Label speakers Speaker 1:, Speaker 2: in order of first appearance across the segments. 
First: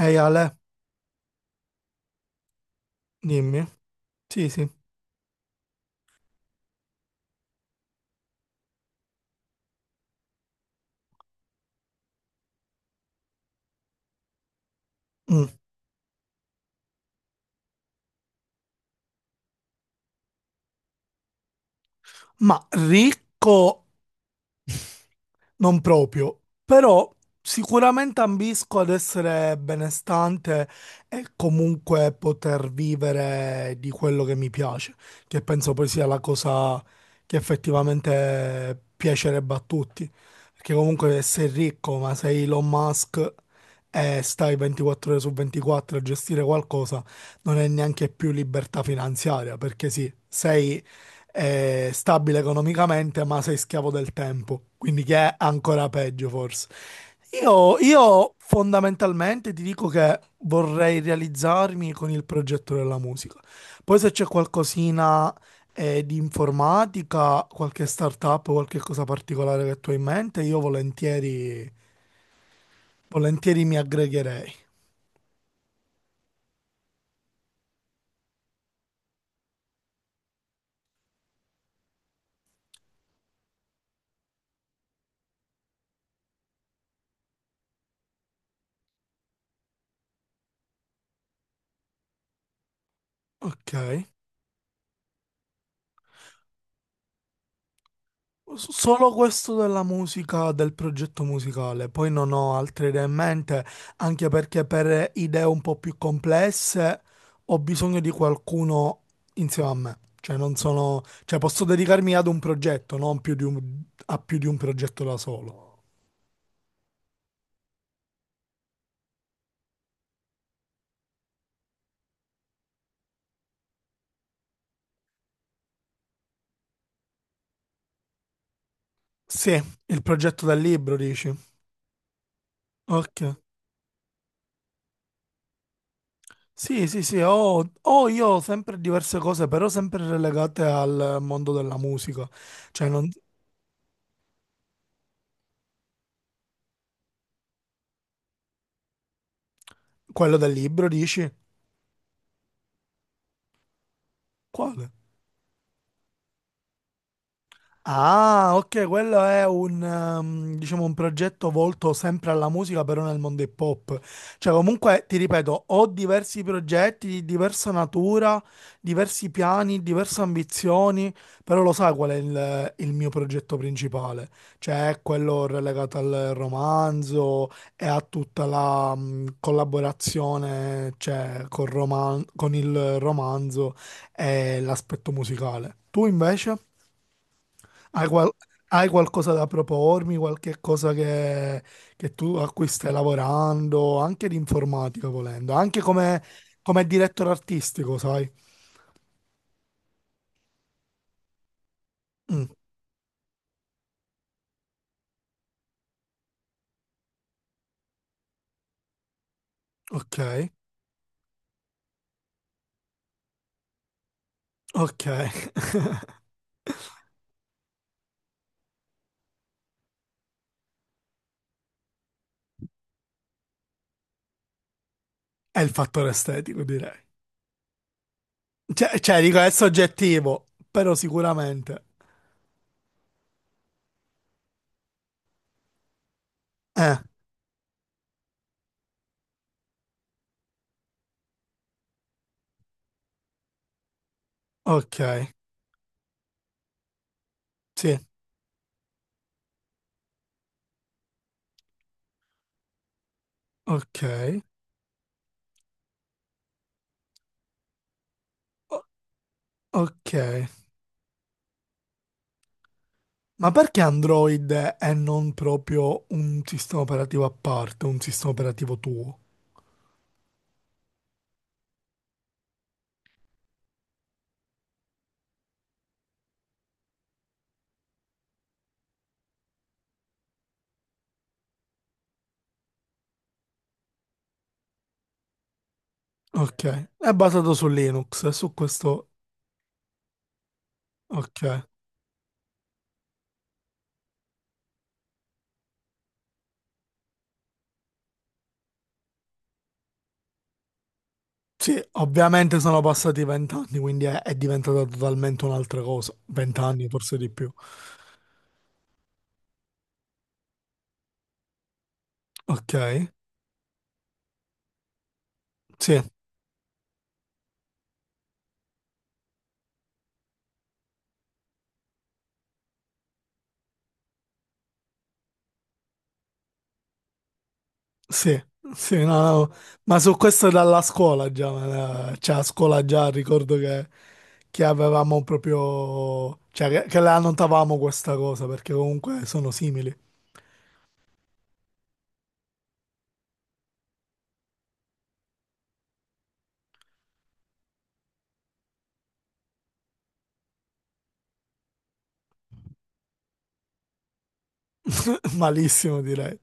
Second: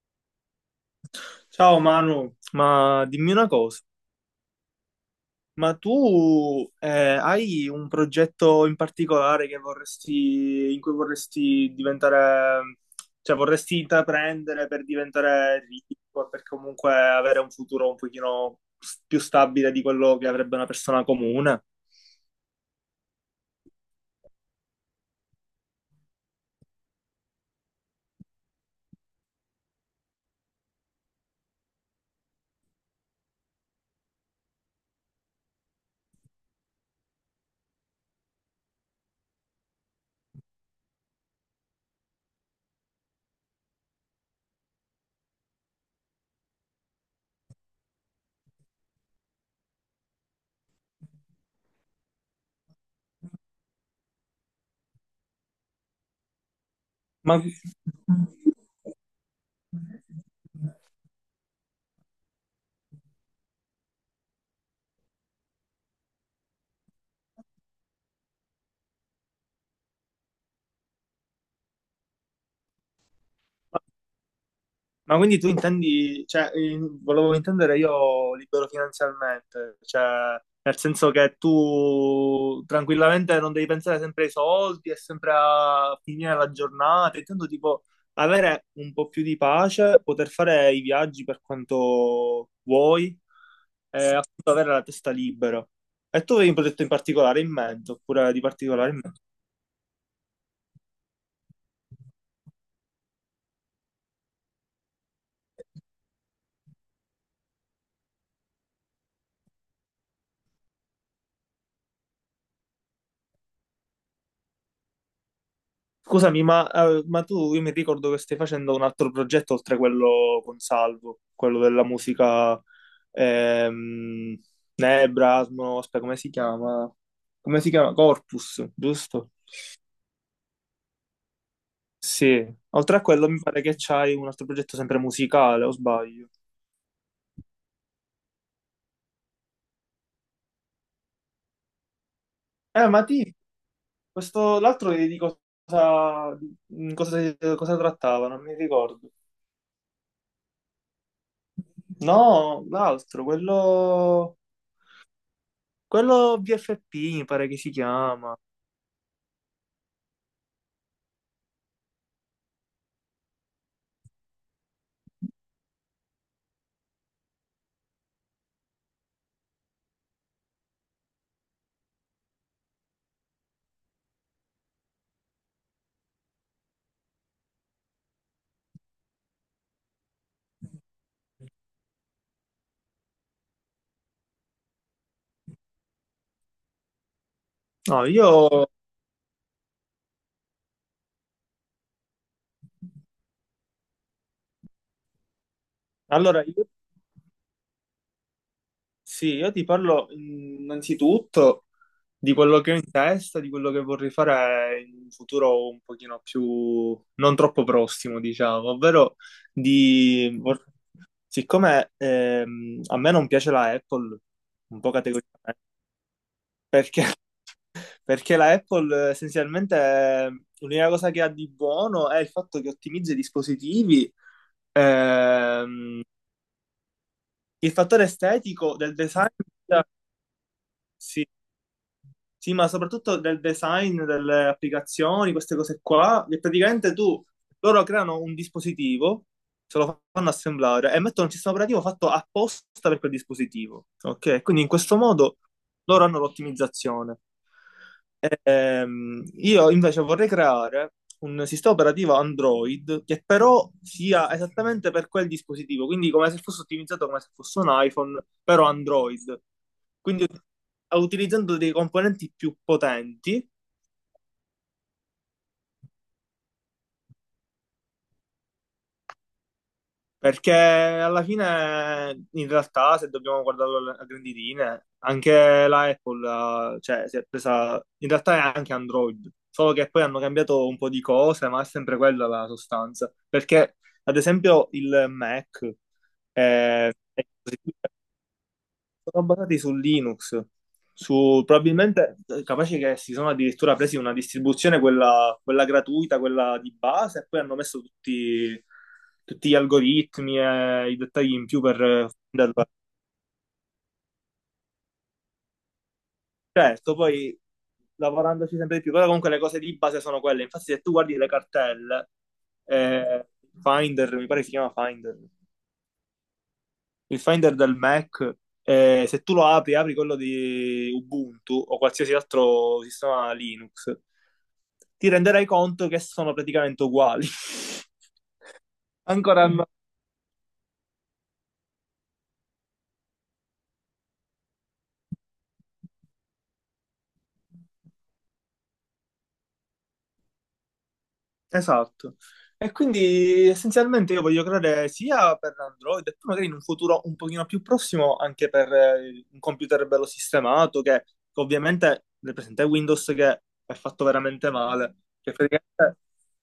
Speaker 1: Ehi Ale,
Speaker 2: Ciao Manu, ma dimmi una
Speaker 1: dimmi.
Speaker 2: cosa,
Speaker 1: Sì, sì.
Speaker 2: ma tu hai un progetto in particolare che vorresti, in cui vorresti diventare, cioè vorresti intraprendere per
Speaker 1: Mm.
Speaker 2: diventare ricco, e per comunque avere un futuro un pochino più stabile di quello che avrebbe una persona comune?
Speaker 1: Ma ricco. Non proprio, però sicuramente ambisco ad essere benestante e comunque poter vivere di quello che mi piace, che penso poi sia la cosa che effettivamente piacerebbe a tutti. Perché comunque sei ricco, ma sei Elon Musk e stai 24 ore su 24 a gestire qualcosa, non è neanche più libertà finanziaria, perché sì, sei è stabile economicamente, ma sei schiavo del tempo, quindi che è ancora peggio forse.
Speaker 2: Ma...
Speaker 1: Io fondamentalmente ti dico che vorrei realizzarmi con il progetto della musica. Poi se c'è qualcosina di informatica, qualche startup, qualche cosa particolare che tu hai in mente, io volentieri, volentieri mi aggregherei.
Speaker 2: Ma quindi tu intendi, cioè, volevo intendere io libero finanzialmente, cioè, nel senso che tu tranquillamente non devi pensare sempre ai soldi e sempre a finire la giornata, intendo tipo avere un po' più di pace, poter fare i viaggi per quanto vuoi
Speaker 1: Ok.
Speaker 2: e appunto avere la testa libera. E tu avevi un progetto in particolare in mente, oppure di particolare in
Speaker 1: Solo
Speaker 2: mente?
Speaker 1: questo della musica, del progetto musicale, poi non ho altre idee in mente, anche perché per idee un po' più complesse ho bisogno di qualcuno insieme a me, cioè non sono, cioè posso dedicarmi ad un progetto, non più di a più di un progetto da solo.
Speaker 2: Scusami, ma tu, io mi ricordo che stai facendo un altro progetto oltre quello con Salvo, quello della musica, ehm, Nebra, Asmo, aspetta, come si chiama? Come si chiama? Corpus, giusto?
Speaker 1: Sì, il progetto del libro, dici?
Speaker 2: Sì. Oltre a
Speaker 1: Ok.
Speaker 2: quello mi pare che c'hai un altro progetto sempre musicale, o sbaglio?
Speaker 1: Sì, sì, sì, ho, ho io ho sempre diverse cose, però sempre relegate al mondo della musica, cioè
Speaker 2: Ma ti, questo, l'altro di cosa, di cosa, cosa trattava? Non mi ricordo.
Speaker 1: quello del libro, dici?
Speaker 2: No, l'altro, quello,
Speaker 1: Quale?
Speaker 2: quello BFP mi pare che si chiama.
Speaker 1: Ah, ok, quello è un, diciamo, un progetto volto sempre alla musica, però nel mondo hip hop. Cioè, comunque, ti ripeto, ho diversi progetti di diversa natura, diversi piani, diverse ambizioni, però lo sai qual è il mio progetto principale? Cioè, è quello relegato al romanzo e a tutta la, collaborazione, cioè, con il romanzo e l'aspetto musicale. Tu invece?
Speaker 2: No,
Speaker 1: Hai,
Speaker 2: io
Speaker 1: qual- hai qualcosa da propormi, qualche cosa che tu a cui stai lavorando, anche di informatica volendo, anche come,
Speaker 2: allora io,
Speaker 1: come direttore artistico, sai?
Speaker 2: sì, io ti parlo innanzitutto di
Speaker 1: Mm,
Speaker 2: quello che ho in testa, di quello che vorrei fare in un futuro un pochino più non troppo prossimo, diciamo, ovvero
Speaker 1: ok,
Speaker 2: di vor- siccome a me non piace la Apple, un po'
Speaker 1: ok.
Speaker 2: categoricamente, perché, perché la Apple essenzialmente l'unica cosa che ha di buono è il fatto che ottimizza i dispositivi,
Speaker 1: È il
Speaker 2: ehm,
Speaker 1: fattore estetico, direi.
Speaker 2: il fattore estetico del
Speaker 1: Cioè, cioè,
Speaker 2: design.
Speaker 1: dico, è soggettivo, però
Speaker 2: Sì,
Speaker 1: sicuramente.
Speaker 2: sì, ma soprattutto del design delle applicazioni, queste cose qua, che praticamente
Speaker 1: Eh,
Speaker 2: tu, loro creano un dispositivo, se lo fanno assemblare e mettono un sistema operativo fatto apposta per quel dispositivo, ok? Quindi in
Speaker 1: ok,
Speaker 2: questo modo loro hanno l'ottimizzazione.
Speaker 1: sì,
Speaker 2: Io invece vorrei creare un sistema operativo Android che però sia
Speaker 1: ok,
Speaker 2: esattamente per quel dispositivo, quindi come se fosse ottimizzato come se fosse un iPhone, però
Speaker 1: o-
Speaker 2: Android.
Speaker 1: ok.
Speaker 2: Quindi utilizzando dei componenti più potenti.
Speaker 1: Ma perché Android è non proprio un sistema operativo a parte, un sistema operativo tuo?
Speaker 2: Perché alla fine, in realtà, se dobbiamo guardarlo a grandi linee, anche la Apple, cioè, si è presa, in realtà è anche Android, solo che poi hanno cambiato un po' di cose, ma è sempre quella la sostanza. Perché, ad esempio, il Mac
Speaker 1: Ok,
Speaker 2: è,
Speaker 1: è
Speaker 2: è
Speaker 1: basato su Linux, su questo.
Speaker 2: sono basati su Linux,
Speaker 1: Ok.
Speaker 2: su, probabilmente capace che si sono addirittura presi una distribuzione, quella, quella gratuita, quella di base, e poi hanno messo tutti, tutti gli algoritmi e i dettagli in più
Speaker 1: Sì,
Speaker 2: per
Speaker 1: ovviamente
Speaker 2: renderla.
Speaker 1: sono passati 20 anni, quindi è diventata totalmente un'altra cosa. 20 anni,
Speaker 2: Certo,
Speaker 1: forse di
Speaker 2: poi
Speaker 1: più.
Speaker 2: lavorandoci sempre di più, però comunque le cose di base sono quelle. Infatti, se tu guardi le cartelle,
Speaker 1: Ok,
Speaker 2: eh, Finder, mi pare si chiama Finder,
Speaker 1: sì,
Speaker 2: il Finder del Mac, se tu lo apri, apri quello di Ubuntu o qualsiasi altro sistema Linux, ti renderai conto che sono praticamente uguali.
Speaker 1: sì, sì, no,
Speaker 2: Ancora
Speaker 1: no.
Speaker 2: Mm.
Speaker 1: Ma su questo dalla scuola già, ma, cioè a scuola già ricordo che avevamo proprio. Cioè che la annotavamo questa cosa, perché comunque sono simili.
Speaker 2: Esatto. E quindi essenzialmente io voglio creare sia per Android e poi magari in un futuro un pochino più prossimo anche per un computer bello sistemato che ovviamente nel presente è Windows, che è fatto veramente male, che praticamente,
Speaker 1: Malissimo direi.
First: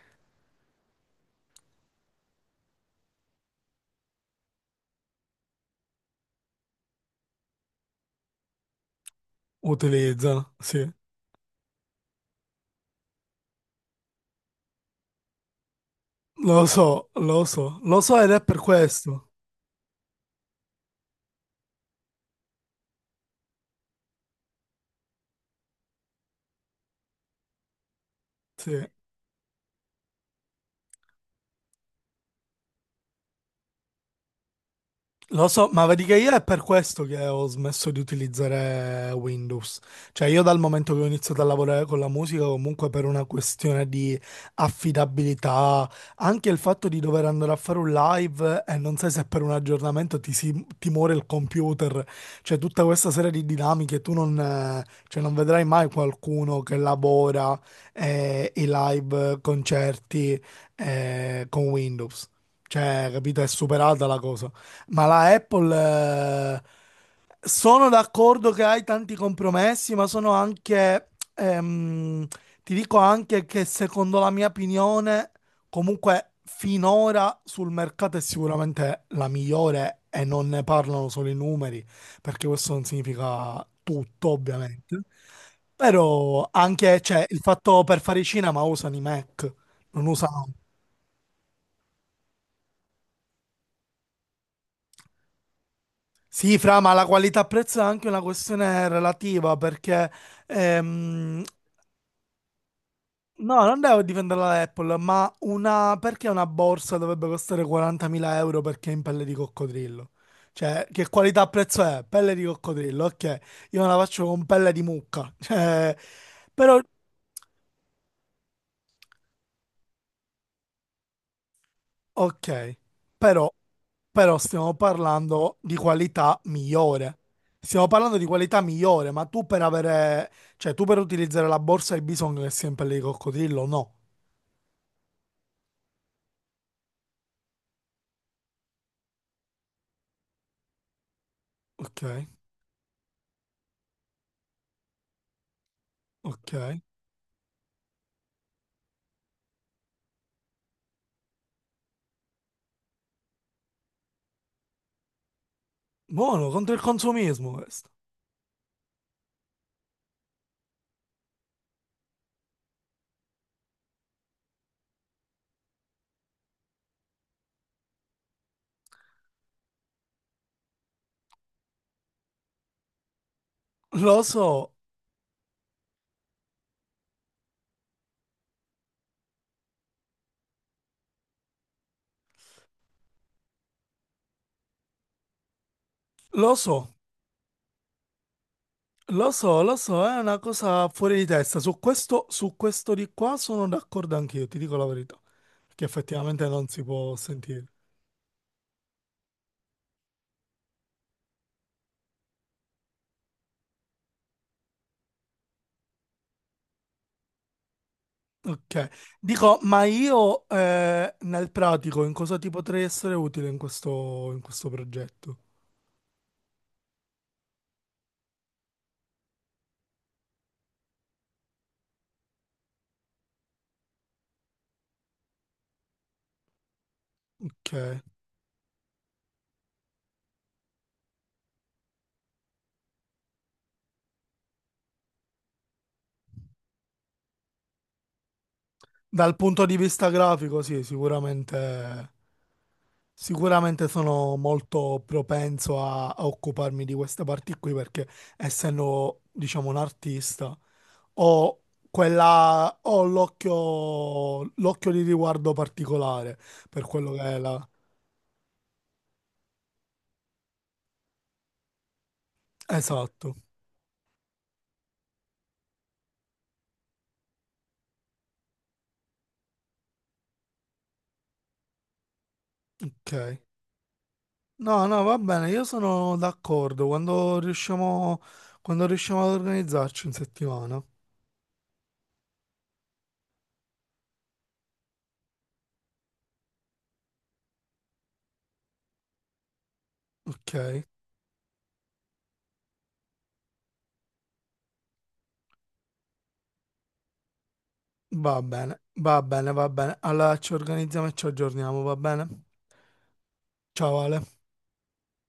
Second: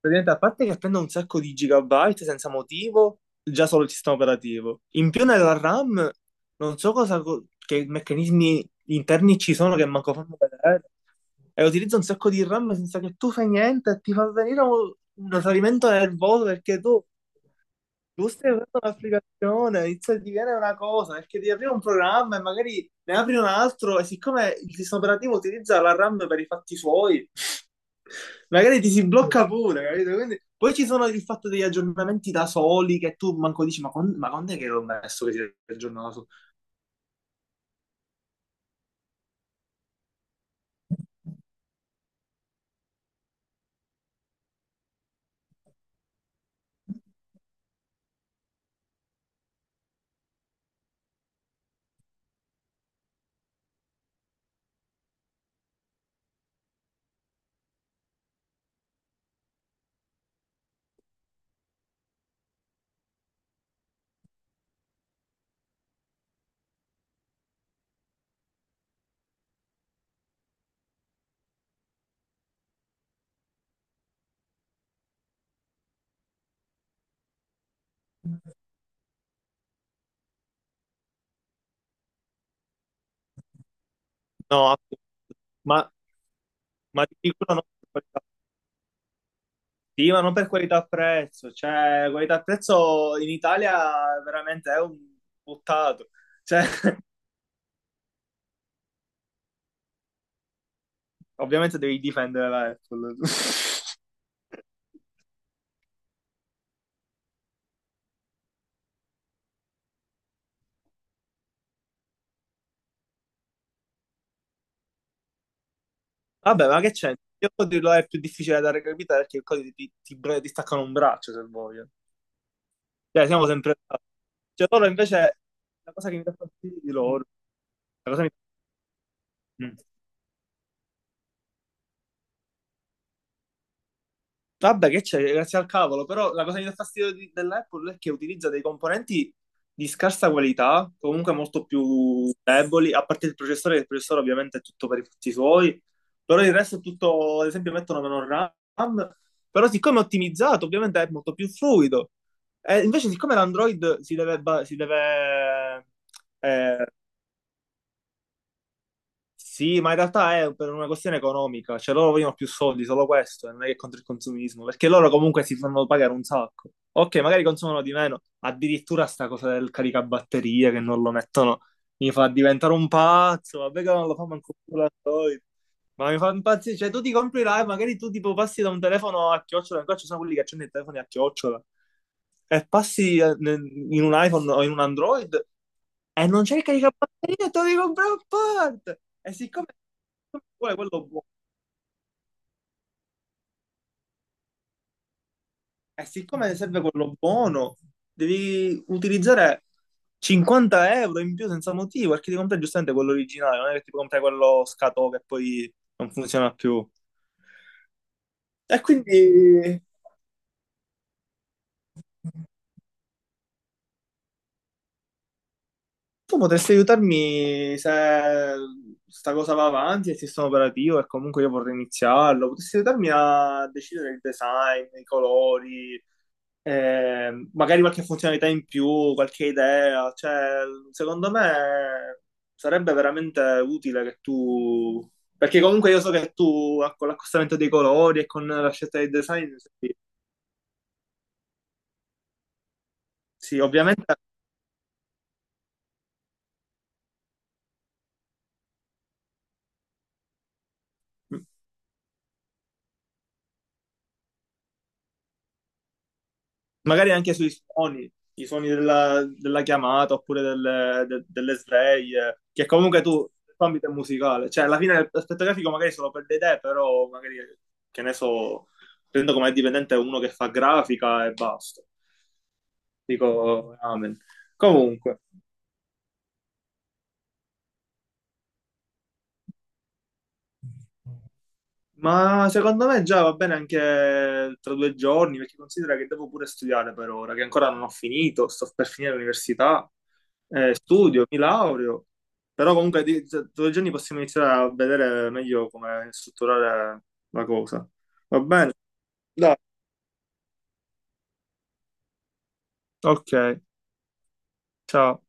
Speaker 2: praticamente, a parte che prende un sacco di gigabyte senza motivo, già solo il sistema operativo. In più nella RAM, non so cosa, che meccanismi gli interni ci sono che manco fanno
Speaker 1: Utilizzano, sì.
Speaker 2: vedere. E utilizza un sacco di RAM senza che tu fai niente e ti fa venire un salimento nervoso
Speaker 1: Lo
Speaker 2: perché tu,
Speaker 1: so, lo so, lo so
Speaker 2: tu
Speaker 1: ed è
Speaker 2: stai
Speaker 1: per
Speaker 2: usando
Speaker 1: questo.
Speaker 2: un'applicazione, inizia a divenire una cosa, perché ti arriva un programma e magari ne apri un altro e siccome il sistema operativo utilizza la RAM per i fatti suoi, magari
Speaker 1: Sì.
Speaker 2: ti si blocca pure, capito? Quindi, poi ci sono il fatto degli aggiornamenti da soli che tu manco dici, ma, con, ma quando è che l'ho messo che si
Speaker 1: Lo
Speaker 2: è
Speaker 1: so, ma vedi che
Speaker 2: aggiornato?
Speaker 1: io è per questo che ho smesso di utilizzare Windows. Cioè, io dal momento che ho iniziato a lavorare con la musica, comunque per una questione di affidabilità, anche il fatto di dover andare a fare un live e non sai se per un aggiornamento ti, si, ti muore il computer. Cioè, tutta questa serie di dinamiche, tu non, cioè, non vedrai mai qualcuno che lavora i live concerti con Windows. Cioè, capito? È superata la cosa. Ma la Apple, eh, sono d'accordo che hai tanti compromessi, ma sono anche, ehm, ti dico anche che secondo la mia opinione, comunque finora sul mercato è sicuramente la migliore e non ne parlano solo i numeri, perché questo non significa tutto,
Speaker 2: No,
Speaker 1: ovviamente.
Speaker 2: ma,
Speaker 1: Però anche,
Speaker 2: ma di
Speaker 1: cioè, il
Speaker 2: sicuro no.
Speaker 1: fatto per fare i cinema usano i Mac, non
Speaker 2: Sì, ma non
Speaker 1: usano.
Speaker 2: per qualità-prezzo, cioè qualità-prezzo in Italia veramente è un buttato.
Speaker 1: Sì,
Speaker 2: Cioè,
Speaker 1: Fra, ma la qualità-prezzo è anche una questione relativa perché, ehm,
Speaker 2: ovviamente devi difendere la Apple.
Speaker 1: no, non devo difendere la Apple, ma una, perché una borsa dovrebbe costare 40.000 euro perché è in pelle di coccodrillo? Cioè, che qualità-prezzo è? Pelle di coccodrillo, ok, io me la faccio con pelle di mucca, cioè,
Speaker 2: Vabbè,
Speaker 1: però.
Speaker 2: ma che c'è? Il codice lo è più difficile da recapitare perché il codice ti, ti, ti staccano un braccio se voglio.
Speaker 1: Ok,
Speaker 2: Cioè, siamo
Speaker 1: però,
Speaker 2: sempre là.
Speaker 1: però
Speaker 2: Cioè,
Speaker 1: stiamo
Speaker 2: loro invece,
Speaker 1: parlando di
Speaker 2: la cosa che mi dà
Speaker 1: qualità
Speaker 2: fastidio di
Speaker 1: migliore.
Speaker 2: loro,
Speaker 1: Stiamo
Speaker 2: la
Speaker 1: parlando
Speaker 2: cosa
Speaker 1: di
Speaker 2: che-
Speaker 1: qualità migliore, ma tu per
Speaker 2: Mm.
Speaker 1: avere, cioè tu per utilizzare la borsa hai bisogno che sia in pelle di coccodrillo? No.
Speaker 2: Vabbè, che c'è, grazie al cavolo, però la cosa che mi dà fastidio dell'Apple è che utilizza dei componenti di scarsa qualità, comunque molto
Speaker 1: Ok,
Speaker 2: più deboli, a parte il processore, che il processore ovviamente è tutto per i fatti suoi, però il resto è
Speaker 1: ok.
Speaker 2: tutto, ad esempio mettono meno RAM, però siccome è ottimizzato ovviamente è molto più fluido. E invece siccome l'Android si deve, si deve,
Speaker 1: Buono, contro il
Speaker 2: eh,
Speaker 1: consumismo questo.
Speaker 2: sì, ma in realtà è per una questione economica, cioè loro vogliono più soldi, solo questo, e non è che è contro il consumismo, perché loro comunque si fanno pagare un sacco. Ok, magari consumano di meno, addirittura sta cosa del caricabatterie che non lo mettono mi fa diventare un pazzo, vabbè che non lo
Speaker 1: Lo
Speaker 2: fa manco
Speaker 1: so,
Speaker 2: più l'Android, ma mi fa impazzire, cioè tu ti compri là e magari tu tipo passi da un telefono a chiocciola, ancora ci sono quelli che accendono i telefoni a chiocciola, e passi in un iPhone o in un Android e non
Speaker 1: lo
Speaker 2: cerca di
Speaker 1: so,
Speaker 2: capire, te lo devi comprare a parte.
Speaker 1: lo
Speaker 2: E
Speaker 1: so,
Speaker 2: siccome
Speaker 1: lo so, è una
Speaker 2: siccome vuole
Speaker 1: cosa
Speaker 2: quello
Speaker 1: fuori
Speaker 2: buono,
Speaker 1: di testa. Su questo di qua sono d'accordo anch'io, ti dico la verità. Perché
Speaker 2: e
Speaker 1: effettivamente
Speaker 2: siccome
Speaker 1: non
Speaker 2: serve
Speaker 1: si può
Speaker 2: quello
Speaker 1: sentire.
Speaker 2: buono, devi utilizzare 50 € in più senza motivo, perché ti compri giustamente quello originale, non è che ti compri quello scatò che poi non funziona più. E
Speaker 1: Ok,
Speaker 2: quindi
Speaker 1: dico, ma io nel pratico in cosa ti potrei essere utile in questo progetto?
Speaker 2: tu potresti aiutarmi se sta cosa va avanti, e il sistema operativo e comunque io vorrei iniziarlo, potresti aiutarmi a decidere il design, i colori,
Speaker 1: Ok,
Speaker 2: magari qualche funzionalità in più, qualche idea, cioè, secondo me sarebbe veramente utile che tu, perché comunque io so che tu con l'accostamento dei colori e con la scelta dei
Speaker 1: dal
Speaker 2: design,
Speaker 1: punto di
Speaker 2: sì,
Speaker 1: vista grafico, sì, sicuramente,
Speaker 2: sì,
Speaker 1: sicuramente
Speaker 2: ovviamente
Speaker 1: sono molto propenso a, a occuparmi di queste parti qui perché essendo, diciamo, un artista ho quella, ho l'occhio di riguardo particolare per
Speaker 2: magari
Speaker 1: quello che
Speaker 2: anche
Speaker 1: è
Speaker 2: sui
Speaker 1: la.
Speaker 2: suoni, i suoni della, della chiamata oppure delle, delle sveglie, che comunque tu,
Speaker 1: Esatto,
Speaker 2: l'ambito è musicale, cioè alla fine l'aspetto grafico magari solo per le idee, però magari, che ne so, prendo come dipendente uno che fa grafica e basta.
Speaker 1: ok.
Speaker 2: Dico, amen.
Speaker 1: No, no, va
Speaker 2: Comunque.
Speaker 1: bene, io sono d'accordo quando riusciamo ad organizzarci in settimana.
Speaker 2: Ma secondo me già va bene anche tra due giorni, perché considera che devo pure studiare per ora, che ancora non ho finito, sto per finire l'università,
Speaker 1: Ok,
Speaker 2: studio, mi laureo, però comunque tra due giorni possiamo iniziare a vedere meglio come strutturare la cosa.
Speaker 1: va
Speaker 2: Va bene?
Speaker 1: bene, va bene,
Speaker 2: Dai.
Speaker 1: va bene. Allora ci organizziamo e ci aggiorniamo, va bene?
Speaker 2: Ok,
Speaker 1: Ciao Ale.
Speaker 2: ciao.